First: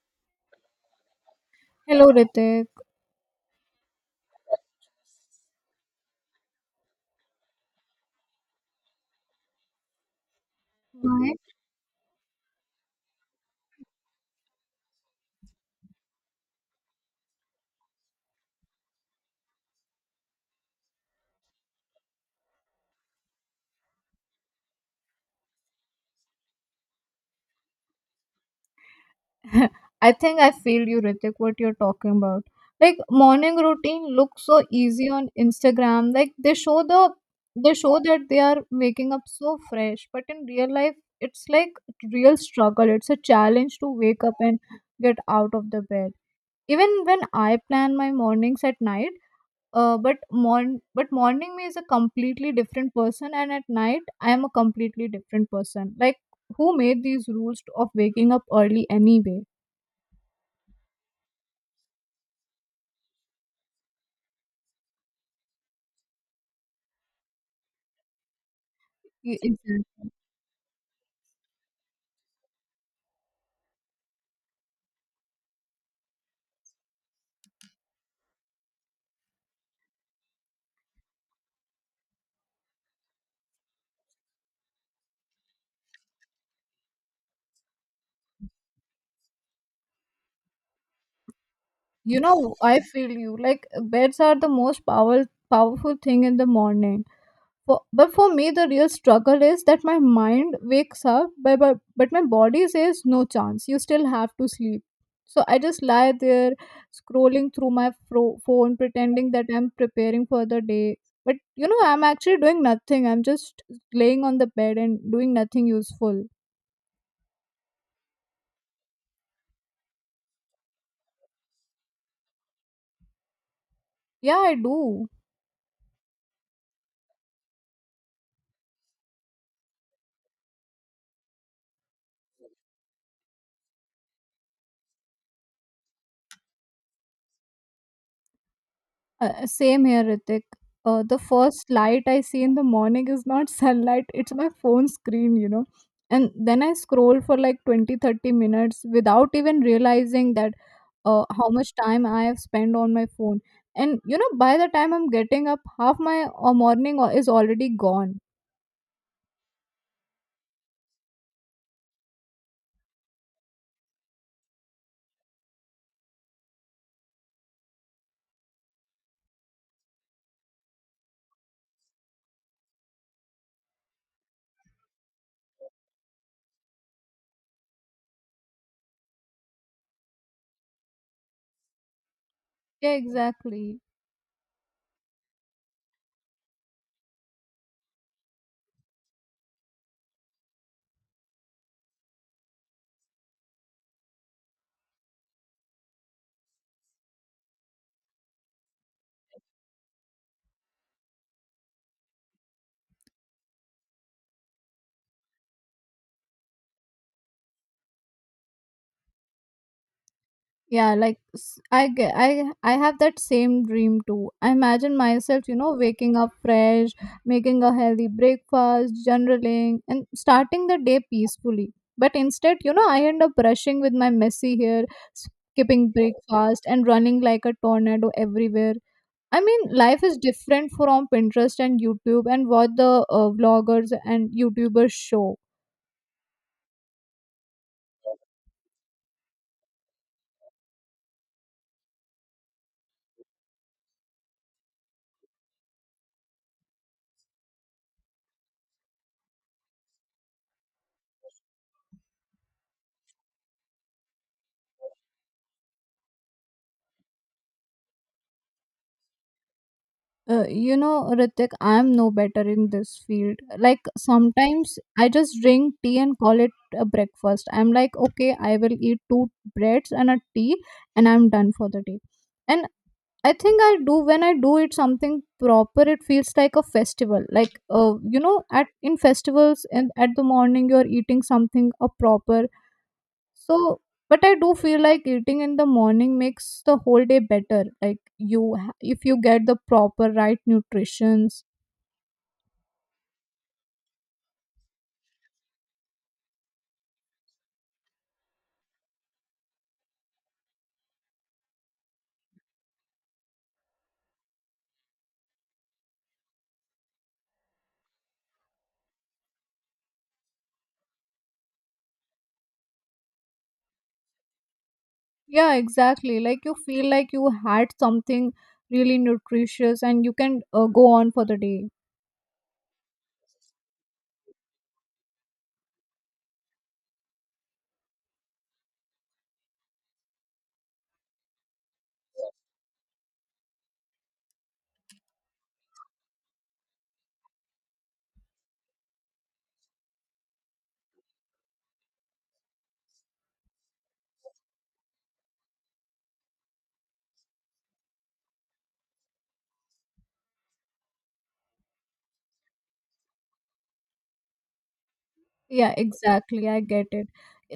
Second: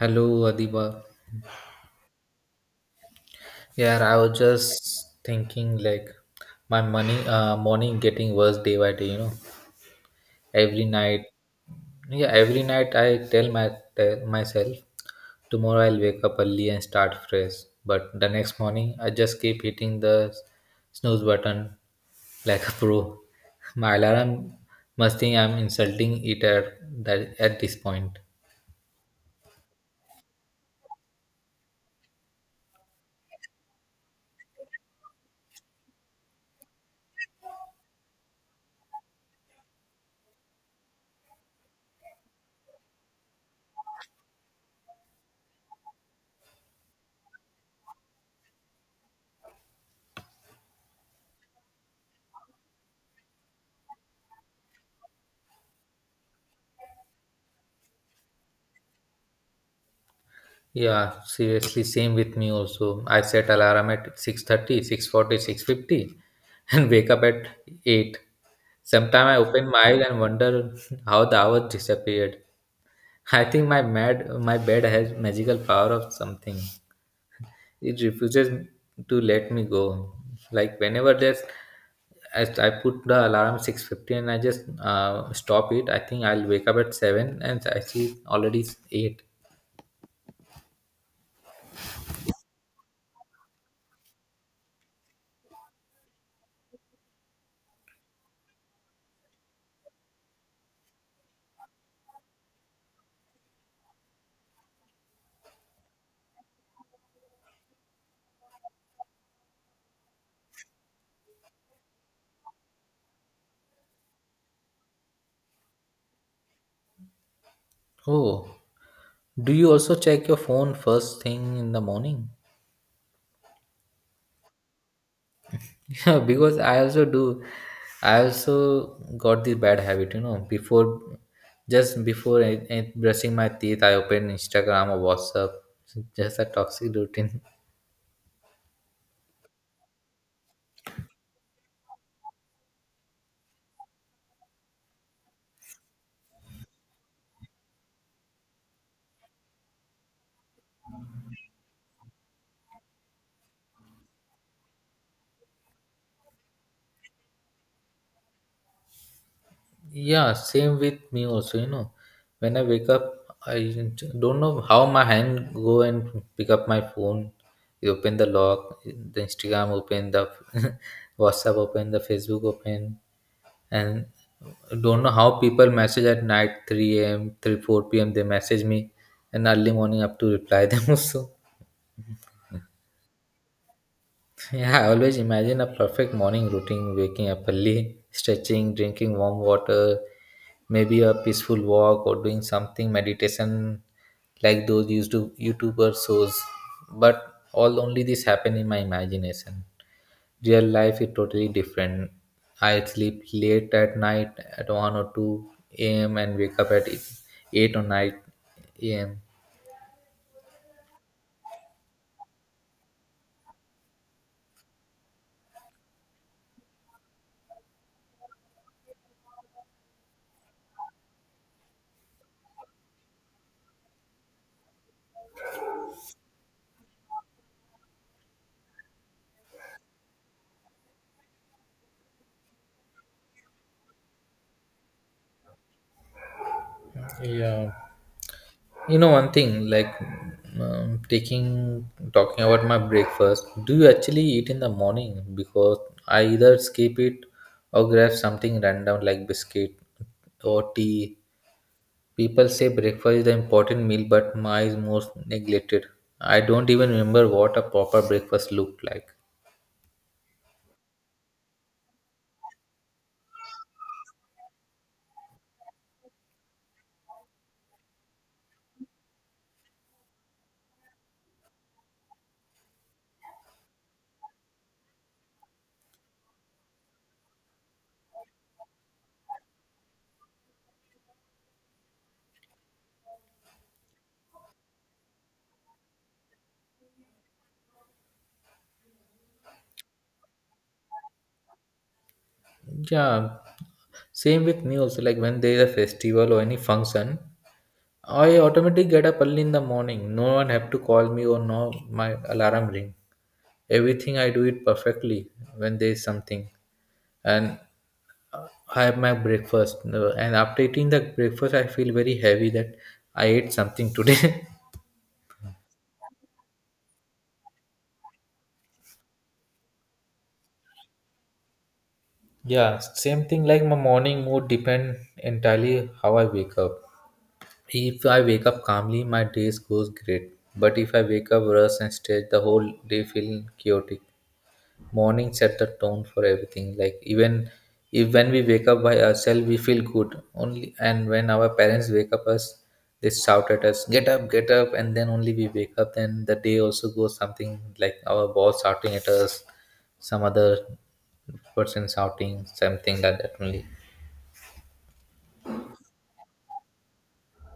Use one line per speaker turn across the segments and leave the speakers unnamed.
Hello, Adiba.
Hello, Ritik.
Yeah, I was just thinking like my money morning getting worse day by day, you know. Every night,
Hi.
yeah, every night I tell my tell myself tomorrow I'll wake up early and start fresh. But the next morning I just keep hitting the snooze button like a pro. My alarm must think I'm insulting it at this point.
I think I feel you, Ritik, what you're talking about. Like morning routine looks so easy on Instagram. Like they show that they are waking up so fresh, but in real life, it's like real struggle. It's a challenge to wake up and get out of the bed. Even when I plan my mornings at night, but morning me is a completely different person, and at night I am a completely different person. Like who made these rules of waking up early anyway?
Yeah, seriously, same with me also. I set alarm at 6:30, 6:40, 6:50 and wake up at 8. Sometimes I open my eyes
Exactly.
and wonder how the hours disappeared. I think my bed has magical power of something. It refuses to let me go. Like whenever there's as I put the alarm 6:50 and I just stop it, I think I'll wake up at 7 and I see already it's 8.
You know, I feel you. Like beds are the powerful thing in the morning. For, but for me, the real struggle is that my mind wakes up, but my body says, no chance, you still have to sleep. So I just lie there scrolling through my phone, pretending that I'm preparing for the day. But you know, I'm actually doing nothing. I'm just laying on the bed and doing nothing useful.
Oh. Do you also check your phone first thing in the morning?
Yeah, I do.
Yeah, because I also do. I also got the bad habit, you know, before just before I brushing my teeth, I open Instagram or WhatsApp. Just a toxic routine.
Same here, Ritik. The first light I see in the morning is not sunlight, it's my phone screen, you know. And then I scroll for like 20, 30 minutes without even realizing that how much time I have spent on my phone. And you know, by the time I'm getting up, half my morning is already gone.
Yeah, same with me also, you know. When I wake up, I don't know how my hand go and pick up my phone. You open the lock, the Instagram open, the WhatsApp open, the Facebook open, and don't know how people message at night 3 a.m., 3 4 p.m. They message me, and early morning up to reply them also.
Yeah, exactly.
Yeah, I always imagine a perfect morning routine waking up early, stretching, drinking warm water, maybe a peaceful walk or doing something meditation like those YouTuber shows. But all only this happen in my imagination. Real life is totally different. I sleep late at night at 1 or 2 a.m. and wake up at 8 or 9 a.m.
yeah like s- I ge- I have that same dream too. I imagine myself, you know, waking up fresh, making a healthy breakfast, journaling, and starting the day peacefully. But instead, you know, I end up rushing with my messy hair, skipping breakfast, and running like a tornado everywhere. I mean, life is different from Pinterest and YouTube and what the vloggers and YouTubers show.
Yeah, you know one thing, like taking talking about my breakfast. Do you actually eat in the morning? Because I either skip it or grab something random like biscuit or tea. People say breakfast is the important meal, but mine is most neglected. I don't even remember what a proper breakfast looked like.
You know, Ritik, I'm no better in this field. Like sometimes I just drink tea and call it a breakfast. I'm like, okay, I will eat two breads and a tea, and I'm done for the day. And I think I do it something proper, it feels like a festival. Like you know, at in festivals and at the morning you're eating something a proper. So, but I do feel like eating in the morning makes the whole day better. Like if you get the proper right nutritions.
Yeah, same with me also. Like when there is a festival or any function, I automatically get up early in the morning. No one have to call me or no my alarm ring. Everything I do it perfectly when there is something, and uh, I have my breakfast. No, and after eating the breakfast, I feel very heavy that I ate something today.
Yeah, exactly. Like you feel like you had something really nutritious and you can go on for the day.
Yeah, same thing. Like my morning mood depend entirely how I wake up. If I wake up calmly, my days goes great. But if I wake up rush and stressed, the whole day feeling chaotic. Morning set the tone for everything, like even if when we wake up by ourselves we feel good only, and when our parents wake up us, they shout at us, get up, get up, and then only we wake up, then the day also goes something like our boss shouting at us, some other person shouting something like that only.
Yeah, exactly. I get it.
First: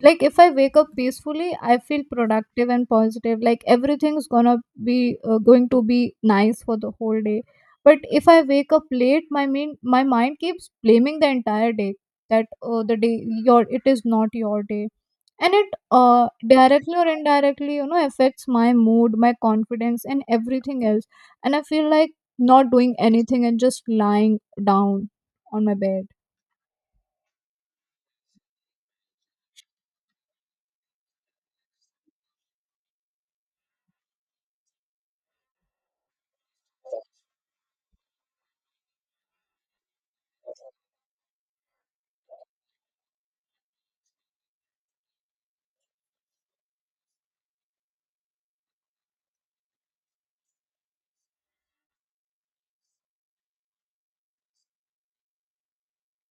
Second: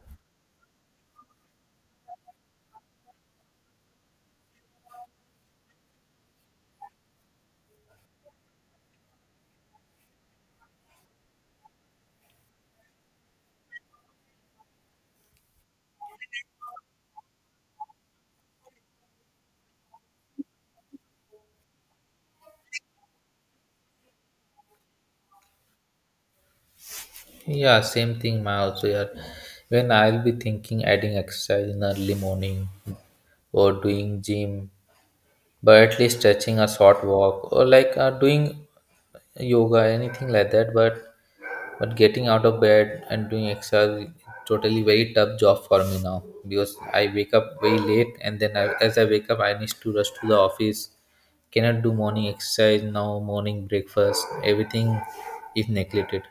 Like if I wake up peacefully, I feel productive and positive. Like everything's gonna be going to be nice for the whole day. But if I wake up late, my mind keeps blaming the entire day that, oh, the day your it is not your day, and it directly or indirectly, you know, affects my mood, my confidence, and everything else. And I feel like not doing anything and just lying down on my bed.
Yeah, same thing my also. Yeah, when I'll be thinking adding exercise in early morning or doing gym, but at least stretching, a short walk, or like doing yoga anything like that, but getting out of bed and doing exercise is totally very tough job for me now, because I wake up very late, and then as I wake up I need to rush to the office, cannot do morning exercise now, morning breakfast, everything is neglected.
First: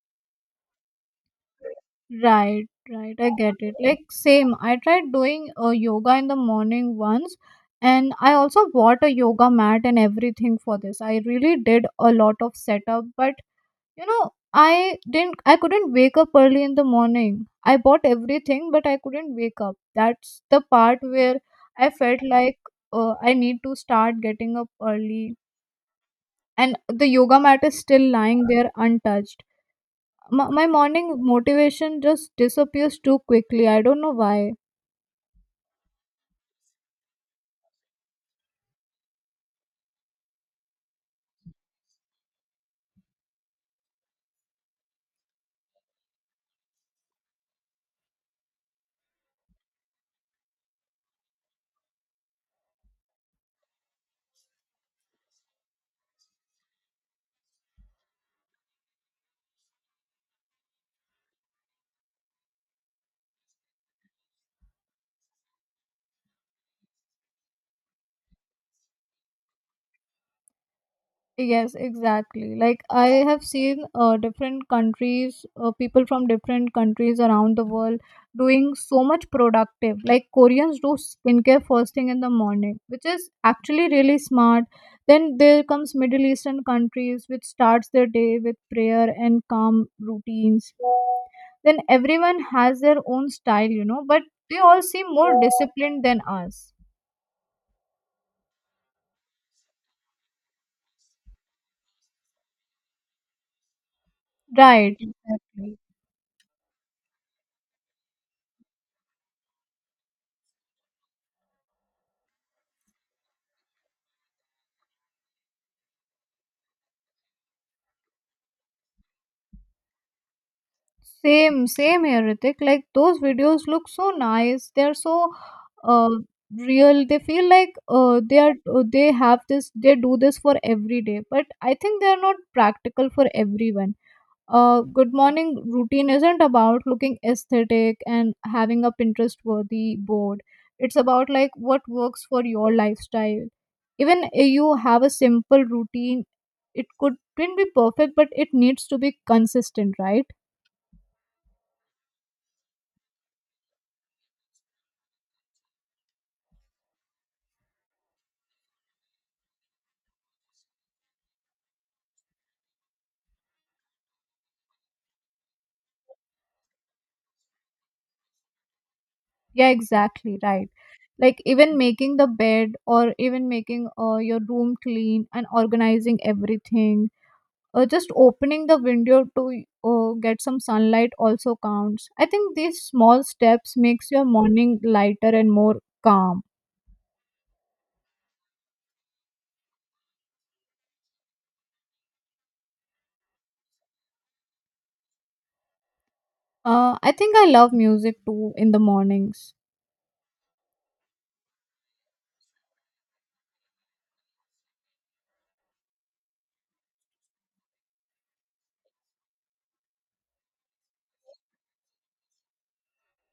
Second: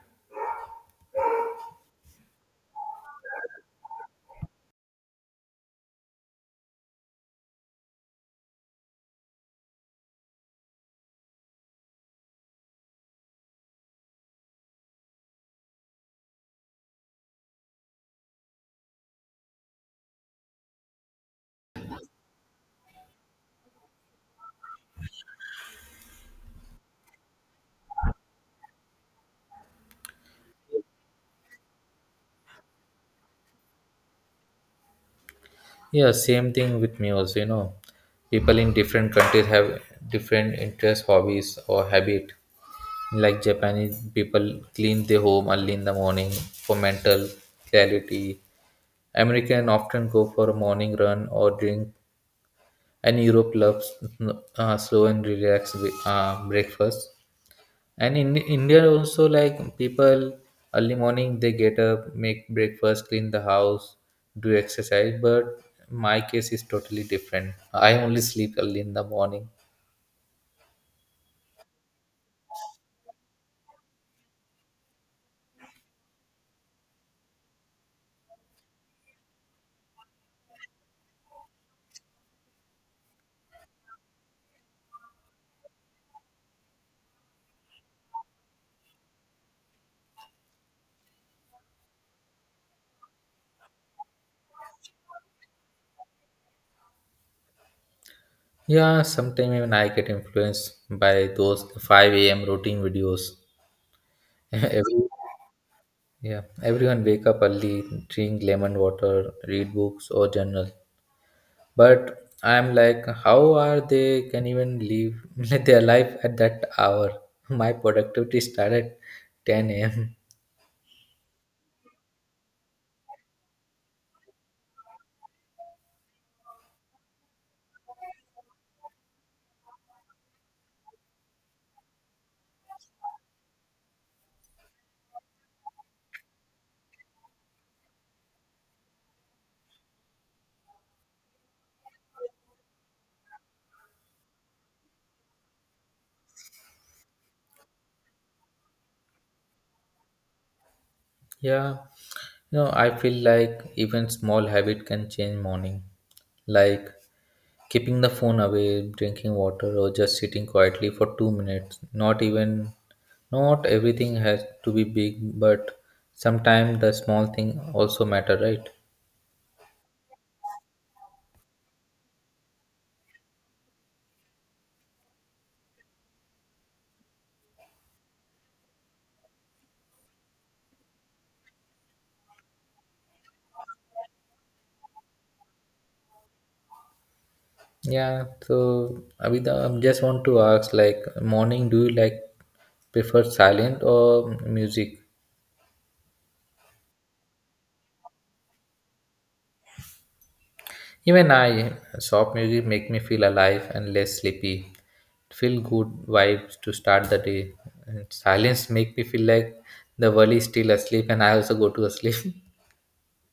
Right, right. I get it. Like same. I tried doing yoga in the morning once, and I also bought a yoga mat and everything for this. I really did a lot of setup, but you know, I didn't. I couldn't wake up early in the morning. I bought everything, but I couldn't wake up. That's the part where I felt like I need to start getting up early. And the yoga mat is still lying there untouched. My morning motivation just disappears too quickly. I don't know why.
Yeah, same thing with me also, you know. People in different countries have different interests, hobbies, or habit. Like Japanese people clean their home early in the morning for mental clarity, American often go for a morning run or drink, and Europe loves slow and relaxed breakfast. And in India also, like people early morning they get up, make breakfast, clean the house, do exercise. But my case is totally different. I only sleep early in the morning.
Yes, exactly. Like I have seen different countries people from different countries around the world doing so much productive. Like Koreans do skincare first thing in the morning, which is actually really smart. Then there comes middle eastern countries, which starts their day with prayer and calm routines. Then everyone has their own style, you know, but they all seem more disciplined than us.
Yeah, sometimes even I get influenced by those 5 a.m. routine videos.
Right,
Every,
exactly.
yeah, everyone wake up early, drink lemon water, read books or journal. But I'm like, how are they can even live their life at that hour? My productivity started at 10 a.m.
Same, same here, Ritik. Like those videos look so nice. They're so uh Real, they feel like they are they have this they do this for every day. But I think they are not practical for everyone. A good morning routine isn't about looking aesthetic and having a Pinterest worthy board. It's about like what works for your lifestyle. Even if you have a simple routine, it could not be perfect, but it needs to be consistent, right?
Yeah, you know, I feel like even small habit can change morning, like keeping the phone away, drinking water, or just sitting quietly for 2 minutes. Not even, not everything has to be big, but sometimes the small thing also matter, right?
Yeah, exactly, right. Like even making the bed, or even making your room clean and organizing everything, just opening the window to get some sunlight also counts. I think these small steps makes your morning lighter and more calm.
Yeah, so Abhida, I just want to ask like morning do you like prefer silent or music?
I think I love music too in the mornings.
Even I, soft music make me feel alive and less sleepy. Feel good vibes to start the day. And silence make me feel like the world is still asleep and I also go to sleep.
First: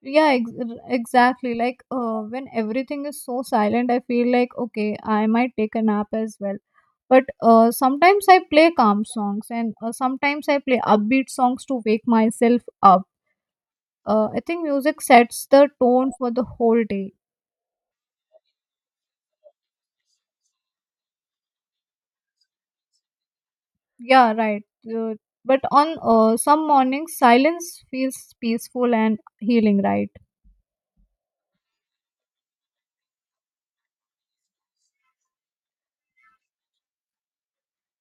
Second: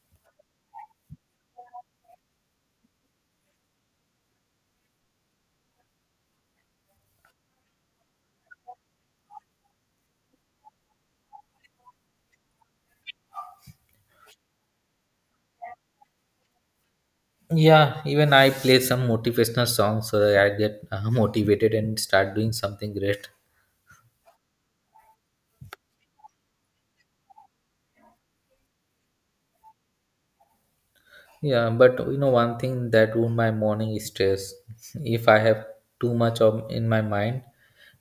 Yeah, exactly. Like when everything is so silent, I feel like, okay, I might take a nap as well. But sometimes I play calm songs and sometimes I play upbeat songs to wake myself up. I think music sets the tone for the whole day.
Yeah, even I play some motivational songs so that I get motivated and start doing something great.
Yeah, right. Uh, but on some mornings, silence feels peaceful and healing, right?
Yeah, but you know, one thing that ruined my morning is stress. If I have too much of in my mind,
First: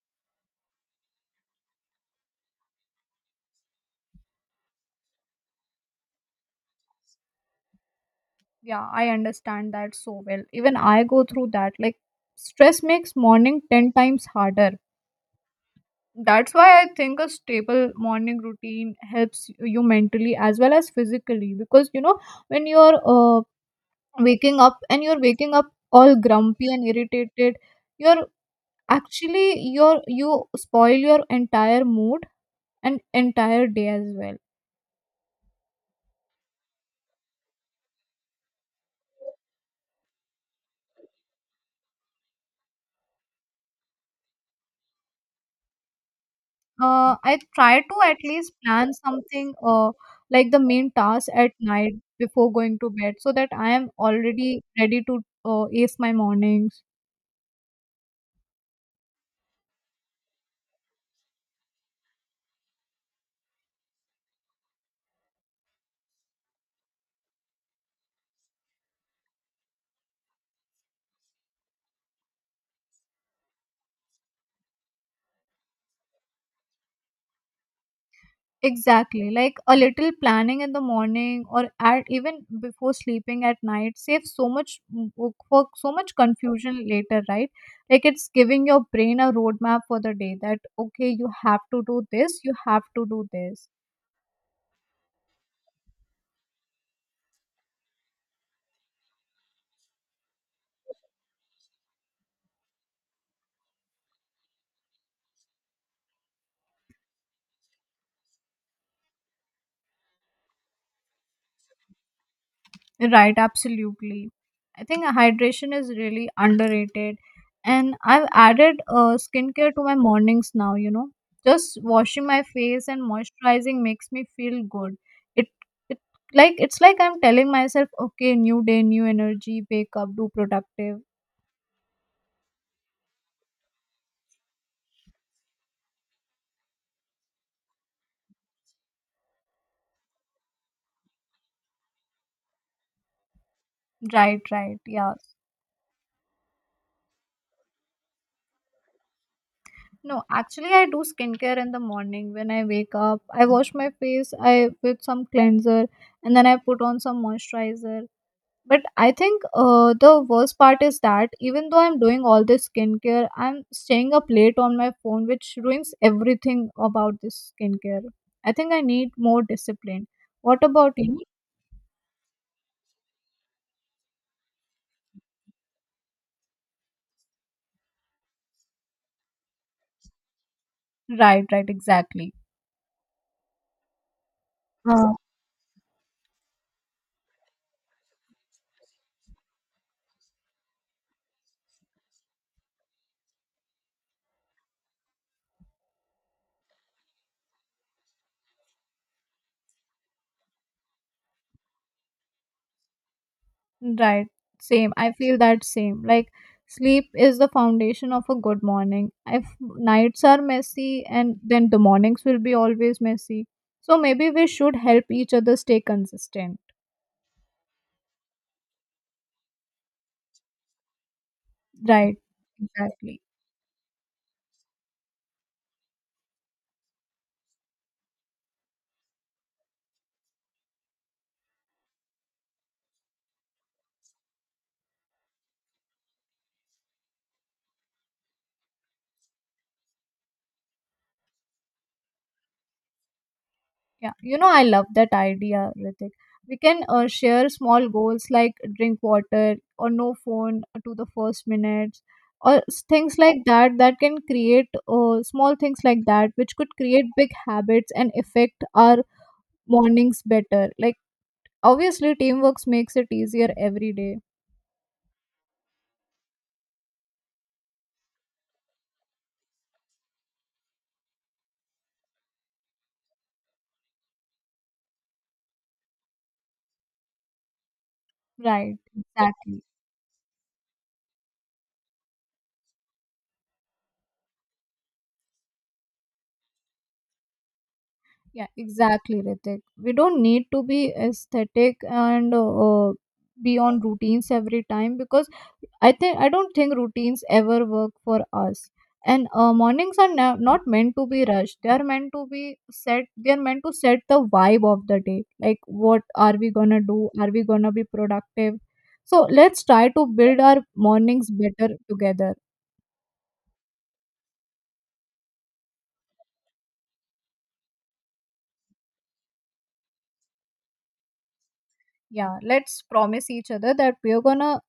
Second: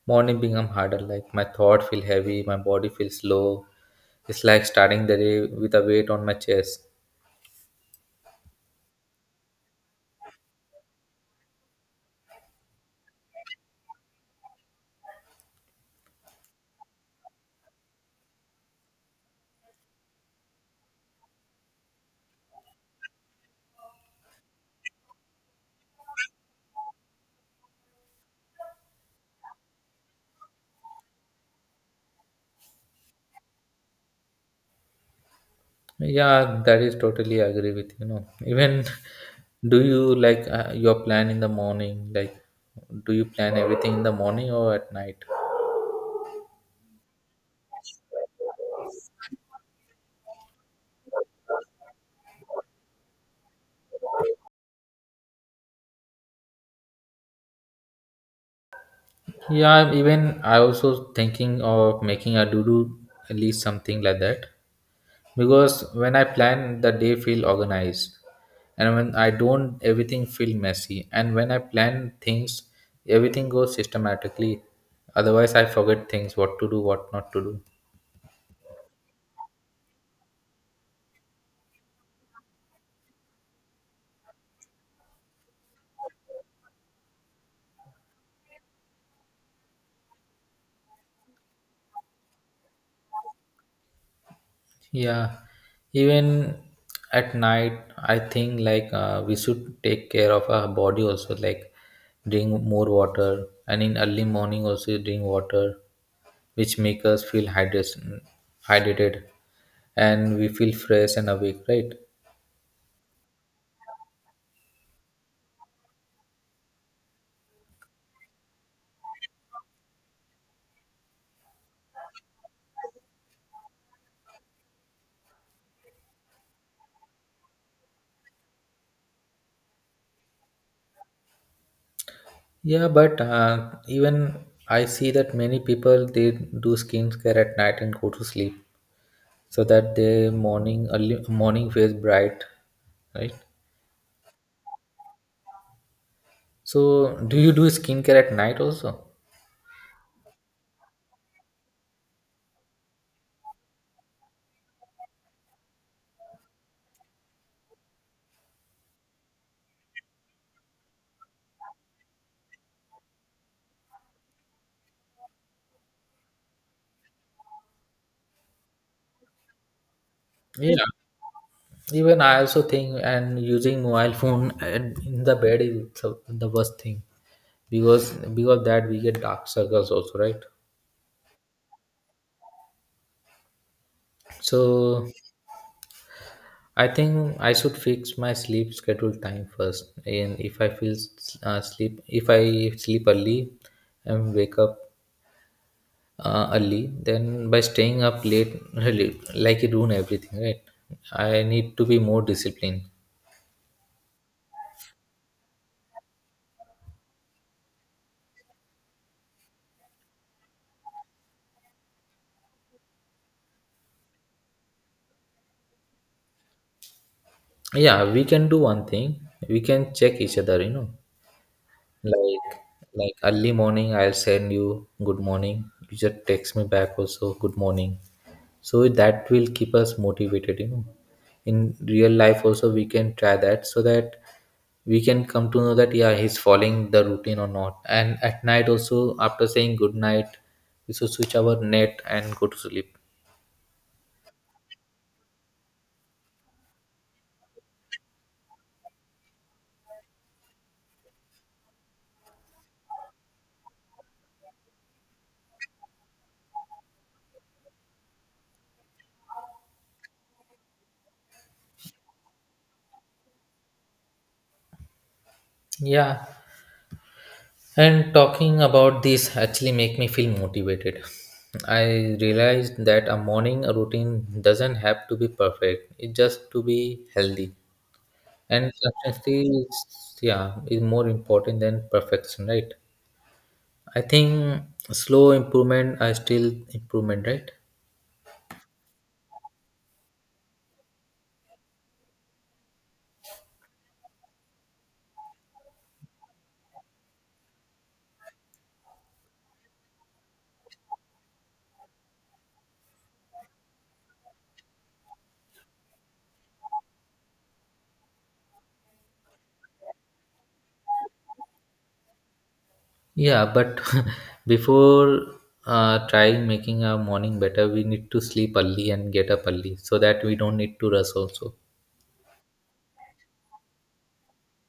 morning become harder. Like my thought feel heavy, my body feels low. It's like starting the day with a weight on my chest.
Yeah, I understand that so well. Even I go through that. Like stress makes morning 10 times harder. That's why I think a stable morning routine helps you mentally as well as physically, because you know, when you're waking up all grumpy and irritated, you're you're you spoil your entire mood and entire day as well.
Yeah, that is totally agree with you know. Even do you like your plan in the morning? Like, do you plan everything in the morning or at night?
I try to at least plan something like the main task at night before going to bed so that I am already ready to ace my mornings.
Yeah, even I also thinking of making a to do list something like that. Because when I plan the day feel organized, and when I don't everything feel messy, and when I plan things everything goes systematically, otherwise I forget things what to do what not to do.
Exactly. Like a little planning in the morning or at even before sleeping at night saves work for so much confusion later, right? Like it's giving your brain a roadmap for the day that, okay, you have to do this, you have to do this.
Yeah, even at night I think like we should take care of our body also, like drink more water, and in early morning also drink water, which make us feel hydration hydrated and we feel fresh and awake, right?
Right, absolutely. I think hydration is really underrated. And I've added skincare to my mornings now, you know. Just washing my face and moisturizing makes me feel good. It, it it's like I'm telling myself, okay, new day, new energy, wake up, do productive.
Yeah, but even I see that many people they do skincare at night and go to sleep so that their morning early morning feels bright, right?
Right, right, yeah.
So do you do skincare at night also?
No, actually I do skincare in the morning when I wake up. I wash my face I with some cleanser, and then I put on some moisturizer. But I think the worst part is that even though I'm doing all this skincare, I'm staying up late on my phone, which ruins everything about this skincare. I think I need more discipline. What
Yeah.
about you?
Even I also think and using mobile phone and in the bed is the worst thing, because of that we get dark circles also, right?
Right, right, exactly.
So
Uh,
I think I should fix my sleep schedule time first. And if I feel sleep, if I sleep early and wake up early, then by staying up late, really, like it ruin everything, right? I need to be more disciplined.
right, same. I feel that same. Like sleep is the foundation of a good morning. If nights are messy, and then the mornings will be always messy. So maybe we should help each other stay consistent.
Yeah, we can do one thing. We can check each other, you know.
Right,
Like like
exactly.
early morning, I'll send you good morning. You just text me back also good morning, so that will keep us motivated, you know. In real life also we can try that, so that we can come to know that yeah he's following the routine or not. And at night also, after saying good night, we should switch our net and go to sleep.
Yeah, you know, I love that idea, Ritik. We can share small goals like drink water or no phone to the first minutes, or things like that, that can create small things like that which could create big habits and affect our mornings better. Like, obviously, teamwork makes it easier every day.
Yeah, and talking about this actually make me feel motivated. I realized that a morning routine doesn't have to be perfect. It just to be healthy. And
Right,
consistency
exactly.
is, yeah, is more important than perfection, right? I think slow improvement are still improvement, right?
Yeah, exactly, Ritik. We don't need to be aesthetic and be on routines every time, because I don't think routines ever work for us. And mornings are not meant to be rushed. They are meant to be set. They are meant to set the vibe of the day. Like, what are we gonna do? Are we gonna be productive? So let's try to build our mornings better together.
Yeah, but before trying making our morning better, we need to sleep early and get up early so that we don't need to rush also.
Yeah, let's promise each other that we're gonna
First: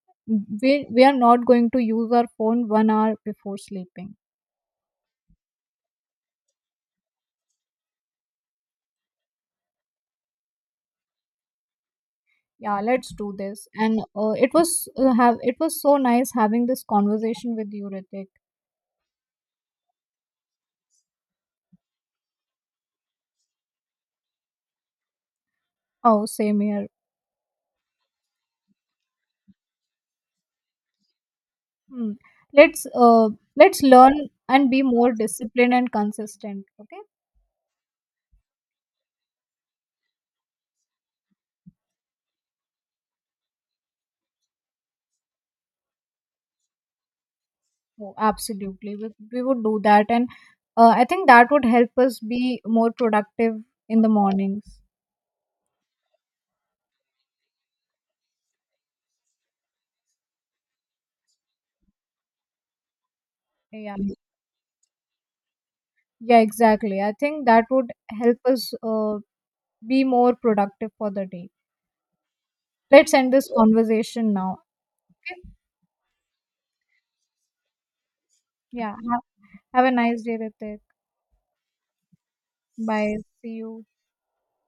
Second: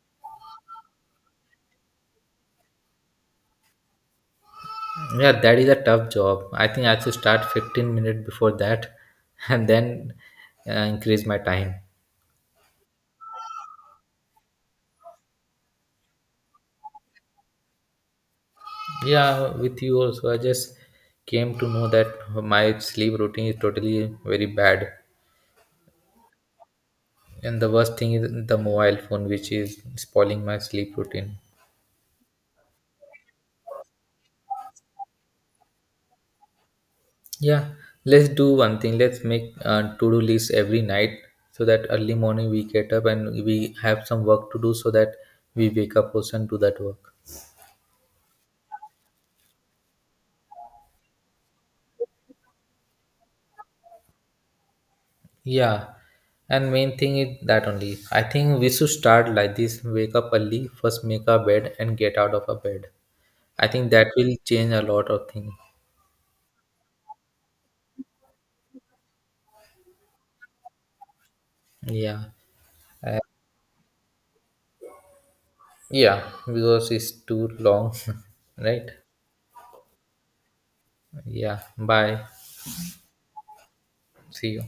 we are not going to use our phone 1 hour before sleeping.
Yeah, that is a tough job. I think I should start 15 minutes before that and then increase my time.
Yeah, let's do this. And it was so nice having this conversation with you, Ritik.
Yeah, with you also, I just came to know that my sleep routine is totally very bad.
Oh, same here.
And the worst thing is the mobile phone, which is spoiling my sleep routine.
Hmm. Let's uh let's learn and be more disciplined and consistent. Okay.
Yeah, let's do one thing. Let's make a to do list every night so that early morning we get up and we have some work to do, so that we wake up also and do that work.
Oh, absolutely. We would do that, and I think that would help us be more productive in the mornings.
Yeah, and main thing is that only. I think we should start like this, wake up early, first make our bed and get out of our bed. I think
Yeah.
that will change a lot of things.
Yeah, exactly. I think that would help us be more productive for the day.
Yeah,
Let's
uh,
end this conversation now. Okay?
yeah, because it's too long, right?
Yeah. Have a nice day, Ritik.
Yeah. Bye.
Bye. See you.
See you.